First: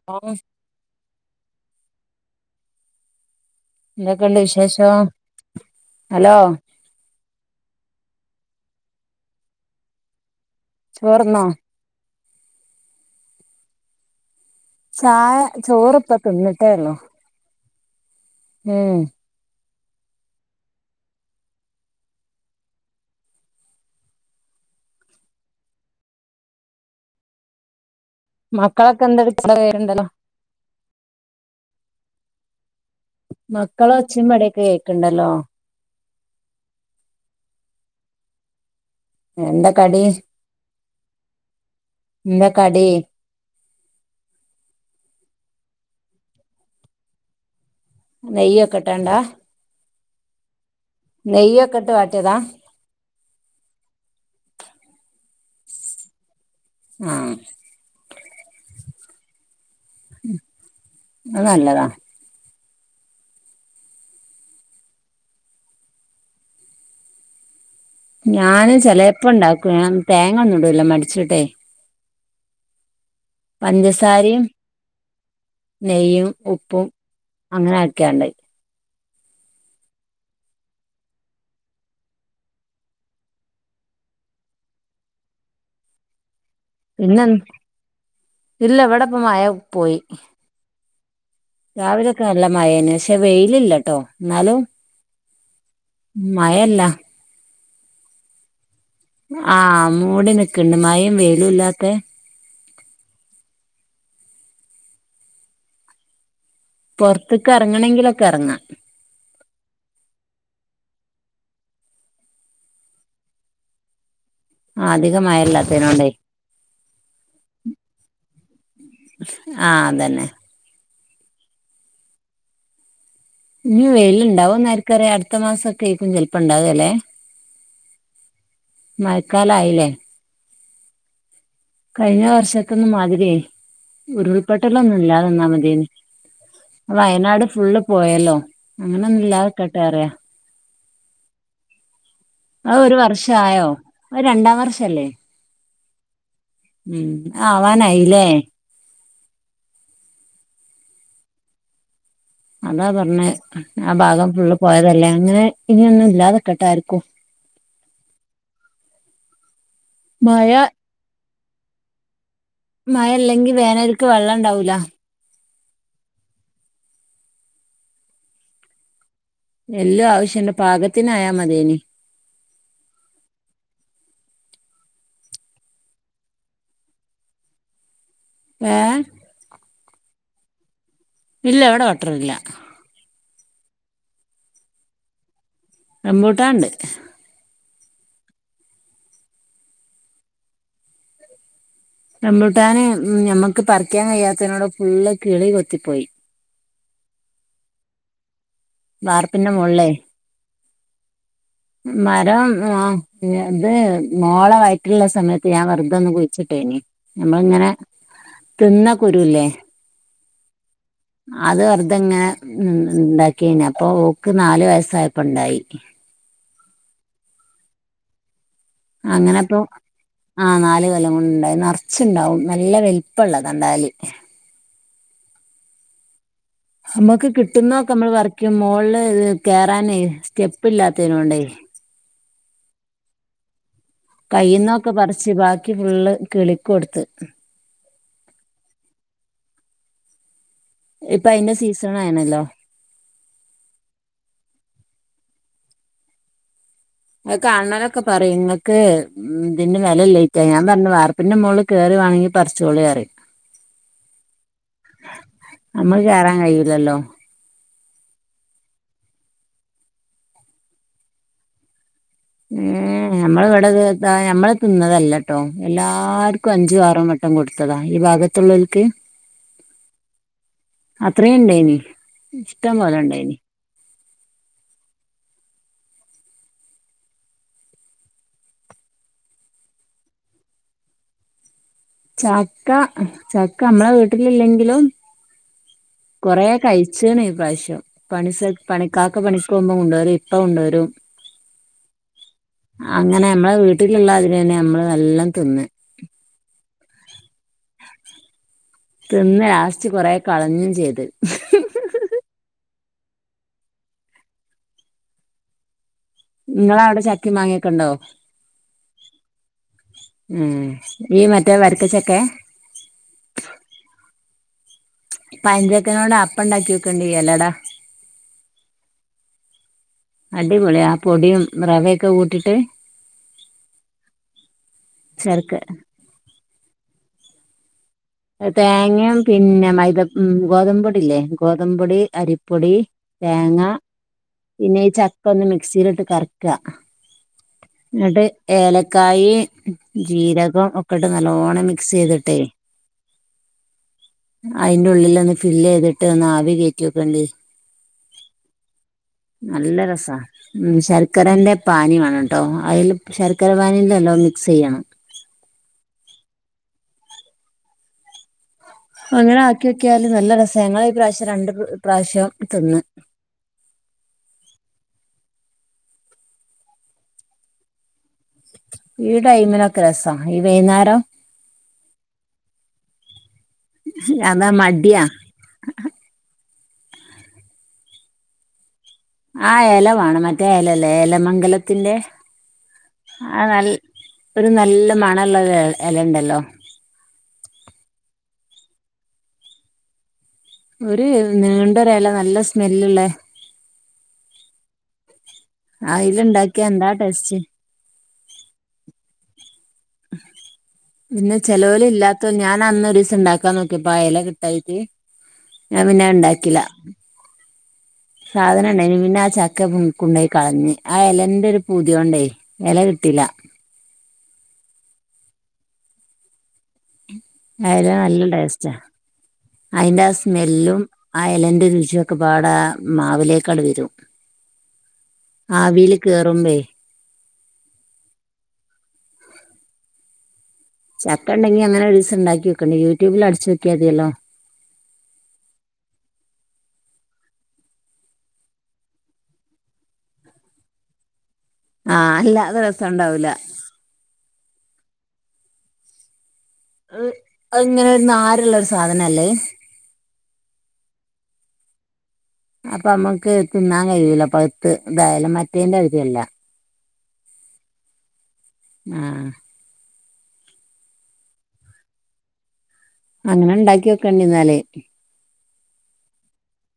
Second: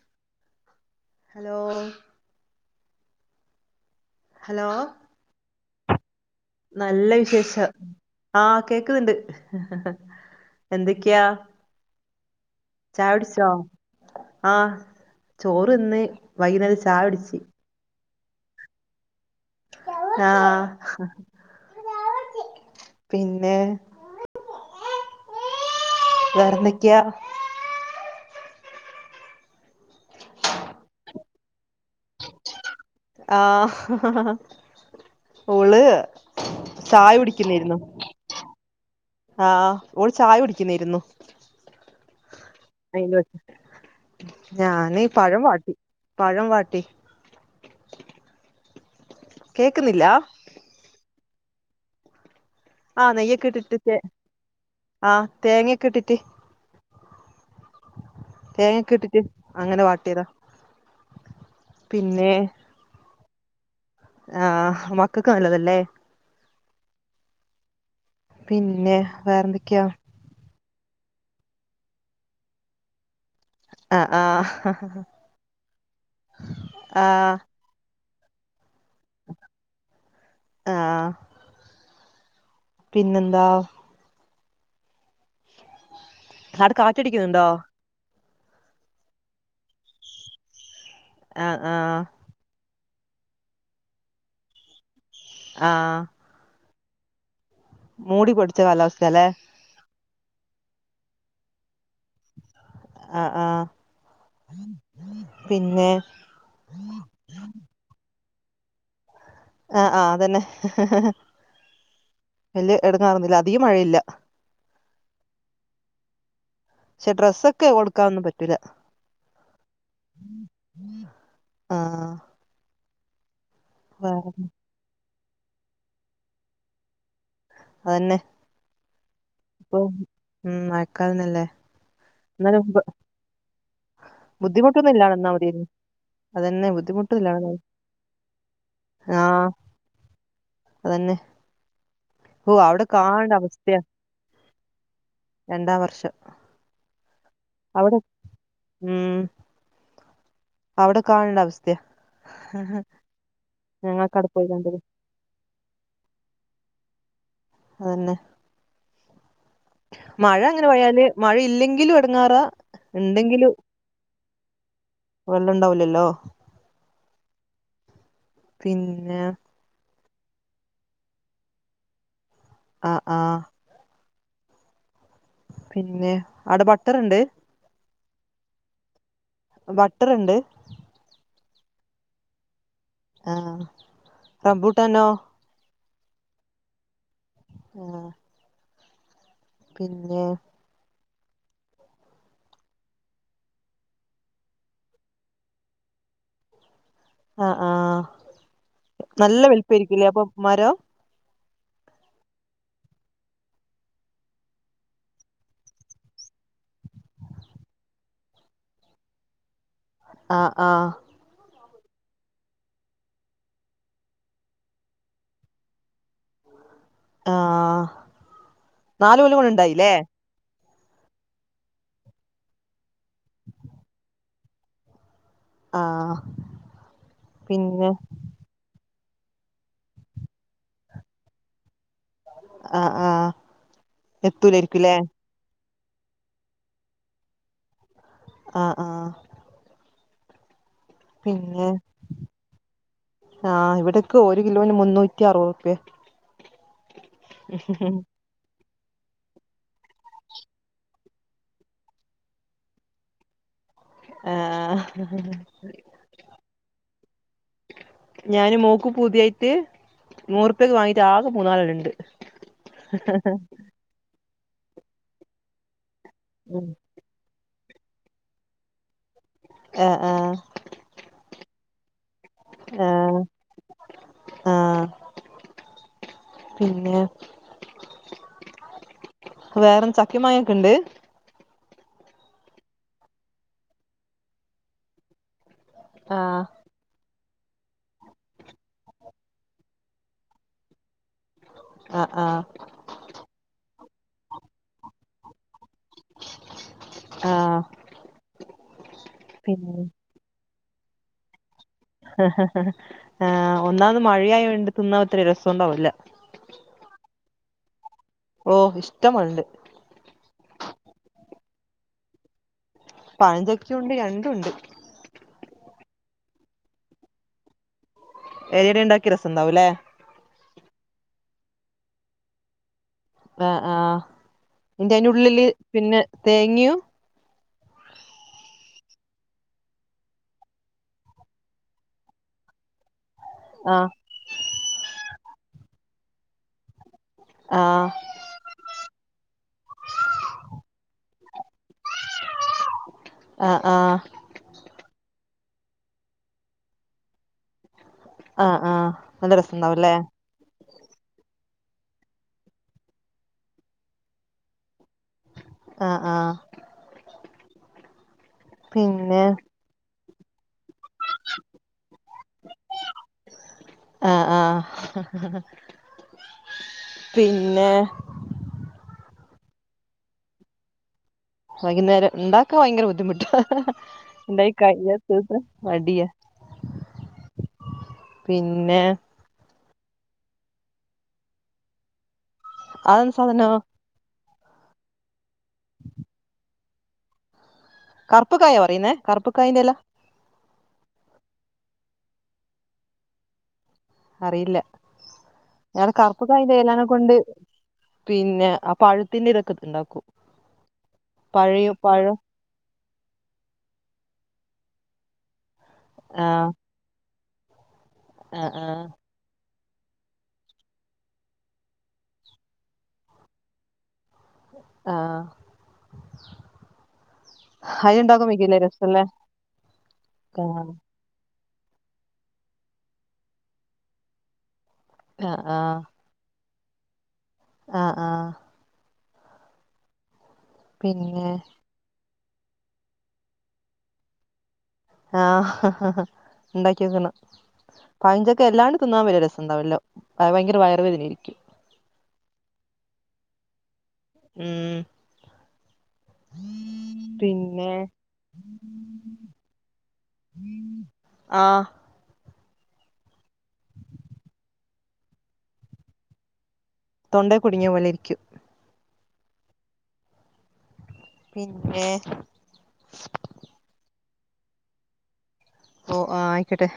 [unintelligible] Hello എന്തൊക്കെയുണ്ട് hello വിശേഷോ hello നല്ല വിശേഷൊ ആഹ് കേക്ക്ന്നുണ്ട് എന്തൊക്കെയാ ചോർന്നോ ചായ കുടിച്ചോ? ആഹ് ചായ ചോറ് തിന്ന് ചോറിപ്പൊ വൈകുന്നേരം തിന്നിട്ടേയുള്ളു ചായ കുടിച്ച് ഏ ആഹ് പിന്നെ വേറെന്തൊക്കെയാ മക്കളൊക്കെന്തടു [unintelligible] മക്കളെ ഒച്ചയും ആഹ് പടയൊക്കെ കേക്കണ്ടല്ലോ ഓള് ചായ കുടിക്കുന്നേരുന്നു. എന്താ ആഹ് കടി ഓള് ചായ കുടിക്കുന്നേരുന്നു. എന്താ കടി ഞാന് പഴം വാട്ടി പഴം വാട്ടി നെയ്യൊക്കിട്ടാണ്ട കേക്ക്ന്നില്ലാ? നെയ്യൊക്കിട്ട് വാട്ടിയതാ? ആഹ് നെയ്യൊക്കിട്ടിട്ട് [unintelligible] ആഹ് തേങ്ങയെക്കിട്ടിട്ട് ആഹ് തേങ്ങയെക്കിട്ടിട്ട് അങ്ങനെ വാട്ടിയതാ അത് നല്ലതാ പിന്നെ ആഹ് മക്കക്ക് നല്ലതല്ലേ ഞാനും പിന്നെ ചെലേപ്പണ്ടാക്കും വേറെന്തൊക്കെയാ ഞാൻ തേങ്ങന്നുടൂല മടിച്ചിട്ടെ ആഹ് പഞ്ചസാരയും ആഹ് നെയ്യും ഉപ്പും ആഹ് അങ്ങനാക്കിയാണ്ട് ആഹ് പിന്നെന്താ അവിടെ കാറ്റടിക്കുന്നുണ്ടോ പിന്നെന്ത്‌ ഇല്ല ഇവിടെപ്പം മഴ പോയി ആഹ് ആഹ് രാവിലൊക്കെ നല്ല മഴയേനു പക്ഷെ വെയിലില്ലട്ടോ ന്നാലും ആഹ് മഴല്ല മൂടിപ്പിടിച്ച കാലാവസ്ഥയാലെ ആഹ് മൂടി നിക്ക്ണ്ട് മയയും വെയിലുല്ലാത്തെ ആഹ് ആഹ് പിന്നെ പൊർത്ത്ക്ക്‌ എറങ്ങണങ്കിലൊക്കെ എറങ്ങാ ആഹ് ആഹ് അതന്നെ വല്യ എടങ്ങാറൊന്നുല്ല അധികം മഴയില്ല ആഹ് അധികം മഴയില്ലാത്തേനോണ്ടേയ് പക്ഷെ ഡ്രസ്സൊക്കെ ഒടക്കാനൊന്നും പറ്റൂല ആഹ് അതന്നെ ആഹ് ഇനി വേറെ വെയിലിണ്ടാവോന്നാർക്കറിയ അടുത്ത മാസൊക്കെയേരിക്കും ചെലപ്പെണ്ടാവ ലെ അതന്നെ ഇപ്പൊ മഴക്കാലായിലെ ഉം മയക്കാലന്നെല്ലേ കഴിഞ്ഞ വർഷത്തൊന്നും മാതിരിയെ ഉരുൾപെട്ടലൊന്നുല്ലാതിന്നാ മതിയേനി അതെന്നെ വയനാട് ഫുള്ള് പോയല്ലോ ആഹ് അങ്ങനൊന്നുല്ലാത്ക്കട്ടെ പറയ അതന്നെ. ഓ അത് അവിടെ ഒരു കാണ്ട വർഷായോ അവസ്ഥയാ അത് രണ്ടാം വർഷല്ലേ രണ്ടാം വർഷം. ഉം അവിടെ ആവാനായിലേ ഉം. അവിടെ കാണ അവസ്ഥ്യാ അതാ പറഞ്ഞെ ആ ഞങ്ങൾക്കവിടെ ഭാഗം പോയി ഫുള്ള് കണ്ടത് പോയതല്ലേ അങ്ങനെ ഇനൊന്നും ഇല്ലാതെക്കട്ടാർക്കും. അതന്നെ. മഴ അങ്ങനെ പയാല് മഴല്ലെങ്കിലും എടങ്ങാറാ മഴെല്ലെങ്കി വേനൽക്ക് വെള്ളണ്ടാവൂല. വെള്ളണ്ടാവുലല്ലോ? പിന്നെ. എല്ലു ആവശ്യണ്ട് പാകത്തിനായാ മത്യന്. ആഹ് ആഹ്. പിന്നേ അവടെ ബട്ടറ്ണ്ട്? ഏഹ ബട്ടറ്ണ്ട്? ഇല്ല ഇവടെ ബട്ടറില്ല ആഹ് റംബൂട്ടാനോ? റമ്പൂട്ടാണ്ട്. ആഹ്. പിന്നെ? റംബൂട്ടാന് ഞമ്മക്ക് പറിക്കാൻ കഴിയാത്തേനോട് ഫുള്ള് കിളി കൊത്തിപ്പോയി. ആ ആഹ് നല്ല വാർപ്പിന്റെ മോളിലേ വലിപ്പേരിക്കുലേ അപ്പൊ മരം? മരം ആ ഇത് മോള വയററില്ള്ള സമയത്ത് ഞാ വെറുതൊന്ന് കുഴിച്ചിട്ടേനി ഞമ്മള്ങ്ങനെ തിന്ന കുരുല്ലേ ആഹ് ആഹ് അത് വെറുതെങ്ങനെണ്ടാക്കിയേനി അപ്പൊ ഓക്ക് നാലു വയസായപ്പോണ്ടായി ആഹ് അങ്ങനെപ്പൊ ആഹ് നാല് കൊല്ലം കൊണ്ട്ണ്ടായി നർച്ചുണ്ടാവും നല്ല വലുപ്പള്ളതാണ്ടാവല് ആഹ് അമ്മക്ക് കിട്ടുന്നതൊക്കെ അമ്മള് പറിക്കും മോളില് ഇത് കേറാനേ സ്റ്റെപ്പ്ല്ലാത്തേനോണ്ടേ ആഹ് ആഹ്. കൈയ്യ്ന്നൊക്കെ പറിച്ച് ബാക്കി ഫുള്ള് കിളിക്കൊടുത്ത്. ആഹ് ആഹ്. ഇപ്പോയിന്റെ പിന്നെ സീസൺ ആയിണല്ലോ ആഹ് ഇവിടക്കെ ഒരു കിലോന് മുന്നൂറ്റി അറുപതു റുപ്പിയ നിങ്ങൾ കാണണോന്നൊക്കെ പറയും ഇതിന്റെ വേലയിലഞ്ഞിട്ട ഞാൻ പറഞ്ഞു വാർപ്പിന്റെ മോള് കേറിവാണെങ്കിൽ പറിച്ചോളിന്ന് പറയും ആഹ് നമ്മക്ക് കേറാൻ കഴിയൂലല്ലോ ഞാന് മോക്ക് പൂതിയായിട്ട്. നൂറുപ്യക്ക് വാങ്ങീട്ട് ആകെ മൂന്നാലെണ്ണണ്ട്. ഏ ഞമ്മള ഇവിടെത് താ ഞമ്മള തിന്നതല്ലട്ടോ എല്ലാർക്കും ഉം അഞ്ചു ആറും വട്ട കൊടുത്തതാ ഈ ഭാഗത്തുള്ളോൽക്ക് ആഹ് ആഹ് അത്രേണ്ടേനി ആഹ് ആഹ് പിന്നെ വേറെ ചക്കീം മാങ്ങീക്കെണ്ട്? ചക്ക ചക്ക അമ്മളെ വീട്ടിലില്ലെങ്കിലും ആഹ് കൊറേ കഴിച്ചീണ് ഈ പ്രാവശ്യം പണി സൽ പണിക്കാർക്ക് പണിക്ക് പോവുമ്പം കൊണ്ടേരും ഇപ്പ കൊണ്ടോരും ആ ആ അങ്ങനെ മ്മളെ വീട്ടില്ള്ളാതിരി തന്നെ മ്മള് നല്ലോം തിന്ന് ആഹ് തിന്ന് പിന്നെ ലാസ്റ്റ് കൊറെ കളഞ്ഞ് ചെയ്ത് ആ ഒന്നാമത് മഴയായോണ്ട് തിന്നാ ഒത്തിരി രസോണ്ടാവില്ല നിങ്ങളവിടെ ചക്കേം മാങ്ങയൊക്കെ ഒണ്ടോ ഓ ഇഷ്ടമല്ല് ഉം ഈ മറ്റേ വരിക്കച്ചക്കെ പഴഞ്ചക്കേം ഉണ്ട് രണ്ടു ഉണ്ട് പഴഞ്ചക്കേനോട് അപ്പണ്ടാക്കിയോക്കണ്ട് എലട ഏരിണ്ടാക്കിയാ രസണ്ടാവൂല്ലേ അടിപൊളി ആ പൊടിയും റവയൊക്കെ കൂട്ടിട്ട് ആഹ് ആഹ് അയിന്റെ അയിനുള്ളില് ശർക്ക പിന്നെ തേങ്ങയും തേങ്ങേം പിന്നെ മൈദ മ് ഗോതമ്പോടില്ലേ ഗോതമ്പോടി അരിപ്പൊടി തേങ്ങ ആഹ് പിന്നെ ഈ ചക്ക ഒന്ന് മിക്സിലിട്ട് കറക്ക ആഹ് എന്നിട്ട് ഏലക്കായ് ജീരകം ഒക്കെട്ട് നല്ലോണ്ണം മിക്സ് ചെയ്തിട്ടേ ആ ആ അയിന്റെ ഉള്ളിൽ ഒന്ന് ഫില്ല് ചെയ്തിട്ട് ഒന്ന് ആവി കേറ്റി ഒക്ക്ണ്ട് ആ ആ നല്ല രസാ ഉം ശർക്കരേന്റെ പാനീ വേണംട്ടോ അയില് ശർക്കര പാനീല്ലെല്ലോം മിക്സെയ്യണം ആ ആ പിന്നെ അങ്ങനെ ആക്കിയോക്കിയാല് നല്ല രസാ ഞങ്ങളി പ്രാവശ്യം രണ്ട് പ്രാവശ്യം തിന്ന് ആ ആ പിന്നെ ഈ ടൈമിനൊക്കെ രസാ ഈ വൈന്നേരം വൈകുന്നേരം ഇണ്ടാക്കാൻ ഭയങ്കര ബുദ്ധിമുട്ടാ അതാ ണ്ടായി കഴിഞ്ഞാ മടിയാ ത് ത് മടിയ പിന്നെ ആ എലവേണം മറ്റേ എലല്ലേ എലമംഗലത്തിന്റെ അതെന്ത് ആ സാധനോ നൽ ഒരു നല്ല മണള്ളര എലണ്ടല്ലോ കറുപ്പ്ക്കായാ പറയുന്നേ കറുപ്പ കായിന്റെ എല ഒരു നീണ്ട ഒരെല നല്ല സ്മെല്ല്ള്ളേ അറിയില്ല എടെ കറുപ്പ് കായിന്റെ അയില്ണ്ടാക്കിയാ എന്താ എലനെകൊണ്ട് ടേസ്റ്റ് പിന്നെ ആ പഴത്തിന്റെ ഇതൊക്കെ ഇണ്ടാക്കും പിന്നെ ചെലോല് ഇല്ലാത്ത ഞാൻ അന്നോരീസോണ്ടാക്കി ക്കാൻ നോക്കിപ്പോ ആ എല കിട്ടായിട്ട് ഞാൻ ആഹ് പിന്നെണ്ടാക്കില്ല ആഹ് ആഹ് സാധനണ്ടായേനി പിന്നെ ആ ച ക്ക കൊണ്ടോയി കളഞ്ഞ് ആ എലന്റെ ഒരു പൂതി കൊണ്ടേ എല കിട്ടീല ആഹ് ആ എല അത് നല്ല ഉണ്ടാക്കാൻ വെക്കില്ലേ ടേസ്റ്റ രസല്ലേ അയിന്റെ ആ ആഹ് സ്മെല്ലും ആ എലന്റെ രുചിയൊക്കെ പാടെ മാവിലേക്കങ്ങ്ട് വരും ആഹ് ആവില് കേറുമ്പേ ആ ആ പിന്നെ ചക്കണ്ടെങ്കി അങ്ങനെ ഒരീസം ഒണ്ടാക്കിയോക്കണ്ട് യൂട്യൂബിൽ അടിച്ച് നോക്കിയാ മതിയല്ലോ ആഹ ഹ ഹ ണ്ടാക്കിയോക്കണം പഴഞ്ചക്ക എല്ലാണ്ട് തിന്നാൻ വല്യ രസണ്ടാവ്‌ല്ല ഭയങ്കര വയറ് വേദനയായിരിക്കും ആ അല്ലാതെ രസണ്ടാവൂല ഉം പിന്നെ അതിങ്ങനെ നാരുള്ള ഒരു സാധന അല്ലേ ആഹ് അപ്പ നമ്മക്ക് തിന്നാൻ കഴിയൂല പഴ്ത്ത് ഇതായാലും മറ്റേന്റെ ആയിരിയല്ല. തൊണ്ടെ കുടുങ്ങിയ പോലെ ഇരിക്കും.. ആ ഹ് പിനെ അങ്ങനെ ഇണ്ടാക്കി നോക്കേണ്ടി ഇന്നാല്. ഓ ആഹ ആയ്ക്കൊട്ടെ.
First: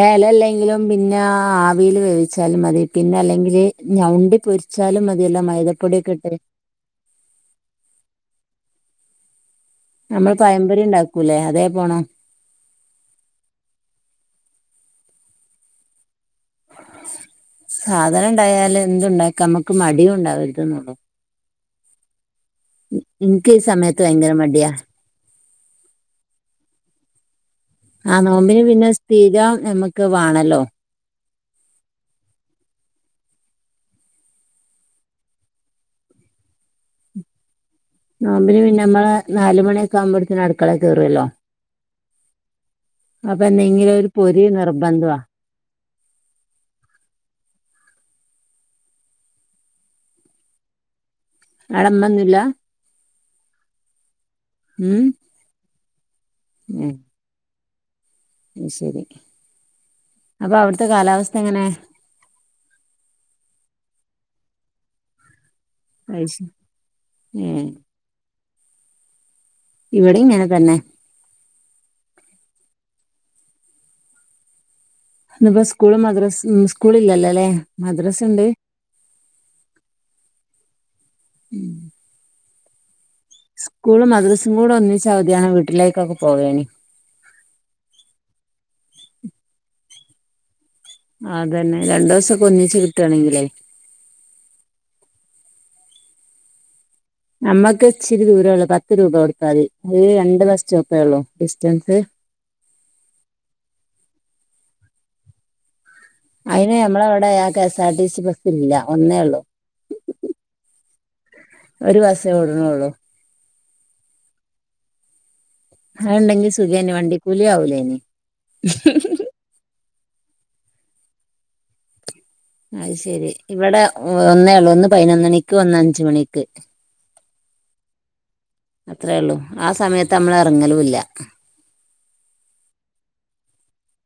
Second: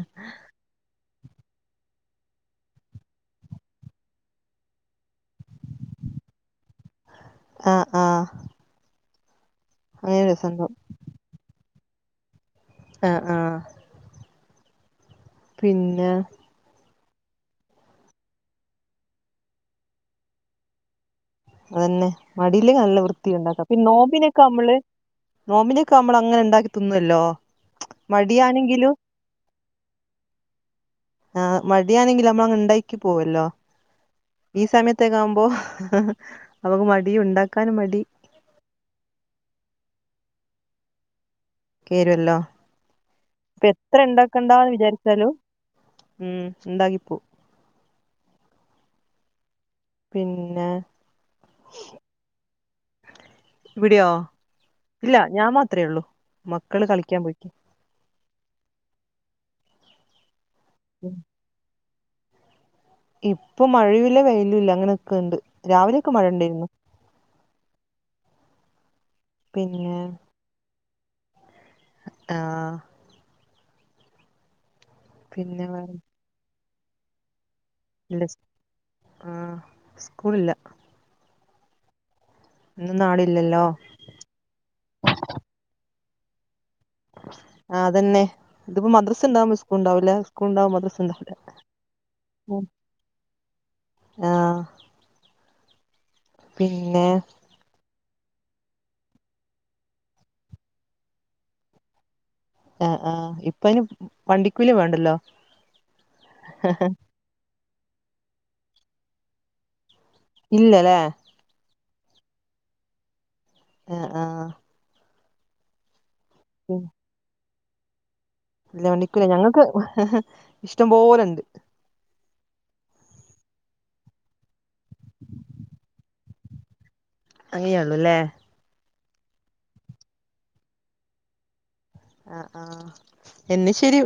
ഏ ലല്ലങ്കിലും. മിനാ ആവിയില് വേവിച്ചാലും മതി പിനല്ലെങ്കില് ഞൗണ്ടിപൊരിച്ചാലും മതിയല്ലോ മൈദ പൊടിയൊക്കിട്ട്. ആഹ് ആ ന്നമ്മള് രസണ്ടാവും പയംപൊരി ഇണ്ടാക്കൂല്ലേ അതേ പോണം. അ ആഹ പിനെ സാധനണ്ടായാല് എന്തുണ്ടാക്ക നമ്മക്ക് മടിയും ഉണ്ടാവര്ത് നൊള്ളു. അതന്നെ മടിയില്ലെ നല്ല വൃത്തി എനിക്ക് ഈ ഉണ്ടാക്കാം പിന്നെ സമയത്ത് ഭയങ്കര നോമ്പിനൊക്കെ മടിയാ നമ്മള് നോമ്പിനൊക്കെ നമ്മളങ്ങനെ ഇണ്ടാക്കി തിന്നൊല്ലോ. ആ ന്നോമ്പ്ന് പിനെ സ്ഥിരം നമ്മക്ക് വാണല്ലോ? ആ മടിയാണെങ്കിലും നമ്മ അങ് ഇണ്ടാക്കി പോവല്ലോ. ഈ സമയത്തെക്കാവുമ്പോ ഹ് ഹ ഹ. നമ്മക്ക് മടിയും ഉണ്ടാക്കാനും മടി. നോമ്പിന് പിനമ്മളെ ന്നാല്മണിയൊക്കെ ആവുമ്പത്തിനും അട്ക്കളെ കേറോല്ലോ. കേരൊല്ലോ എന്തെങ്കിലും ഇപ്പെത്ര ഒരു പൊരി ഇണ്ടാക്കണ്ടാന്ന് നിർബന്ധവാ വിജാരിച്ചാലും. ഉം ഇണ്ടാക്കിപ്പു പിന്നെ? ആടെ ഇമ്മന്നുല്ല? ഇവിടെയോ ഉം ഇല്ല ഞാൻ മാത്രേ ഒള്ളൂ മക്കള് കളിക്കാൻ പോയ്ക്ക. ശെരി അപ്പ അവ്ട്ത്തെ കാലാവസ്ഥ എങ്ങനെ? ഇപ്പൊ മഴയുല്ല വെയ്ലുല്ല അങ്ങനെനിക്ക്ണ്ട് രാവിലൊക്കെ മഴ ഇണ്ടായ്ര്ന്നു. ഏഹ് ഇവിടേം ഇങ്ങനെ തന്നെ ആ ഹ് പിന്നെ ഇന്ന്പ്പം വേറെ സ്കൂളും മദ്രസ്സ് മ് സ്കൂളില്ലല്ലോ ലെ. ഇല്ലച് ആഹ സ്കൂളില്ല. ഉം ഇന്നാളില്ലല്ലോ? സ്കൂളും മദ്രസും കൂടെ ഒന്നിച്ച് അവധിയാണേ വീട്ടിലേക്കൊക്കെ പോകെനി. ആഹ് അതനെ ഇതിപ്പോ മദ്രസ ഇണ്ടാവുമ്പോ സ്കൂൾ ഉണ്ടാവുല്ല സ്കൂൾണ്ടാവുമ്പോ മദ്രസ അതന്നെ രണ്ടുസൊക്കെ ഒന്നിച്ച് കിട്ടേണെങ്കിലേ ആഹ് പിനെ നമ്മക്ക് ഇച്ചിരി ദൂരൊള്ളൂ പത്ത് രൂപ കൊടുത്താതി അയ് രണ്ട് ബസ് സ്റ്റോപ്പേ ഒള്ളൂ ഡിസ്റ്റൻസ്. ആ ആ ഇപ്പ അയ്ന് വണ്ടിക്കൂലി വേണ്ടല്ലോ. അയ്ന് നമ്മളെ ഇവടെ ആ കെ സാർ റ്റി സി ബെസ്സില്ല ഒന്നേഒള്ളൂ. ഇല്ല ലെ ഒരു ബസ്സേ ഓട്ണൊള്ളൂ. ആ ആഹ ആത്ണ്ടെങ്കി സുഖേനി വണ്ടി കൂലി അവൂലേനി ഇല്ല വണ്ടിക്കൂലി ഞങ്ങക്ക് ഇഷ്ടം പോലെ ഉണ്ട് അത് ശെരി ഇവിടെ ഒന്നേ ഒള്ളൂ ഒന്ന് പയ്നൊന്നണിക്ക് ഒന്ന് അഞ്ചു മണിക്ക്. അങ്ങെയൊള്ളൂ ല്ലേ. അത്രേള്ളൂ ആ സമയത്ത് നമ്മള് എറങ്ങലൂല്ല ആഹ് ആഹ് എന്ന് ശരി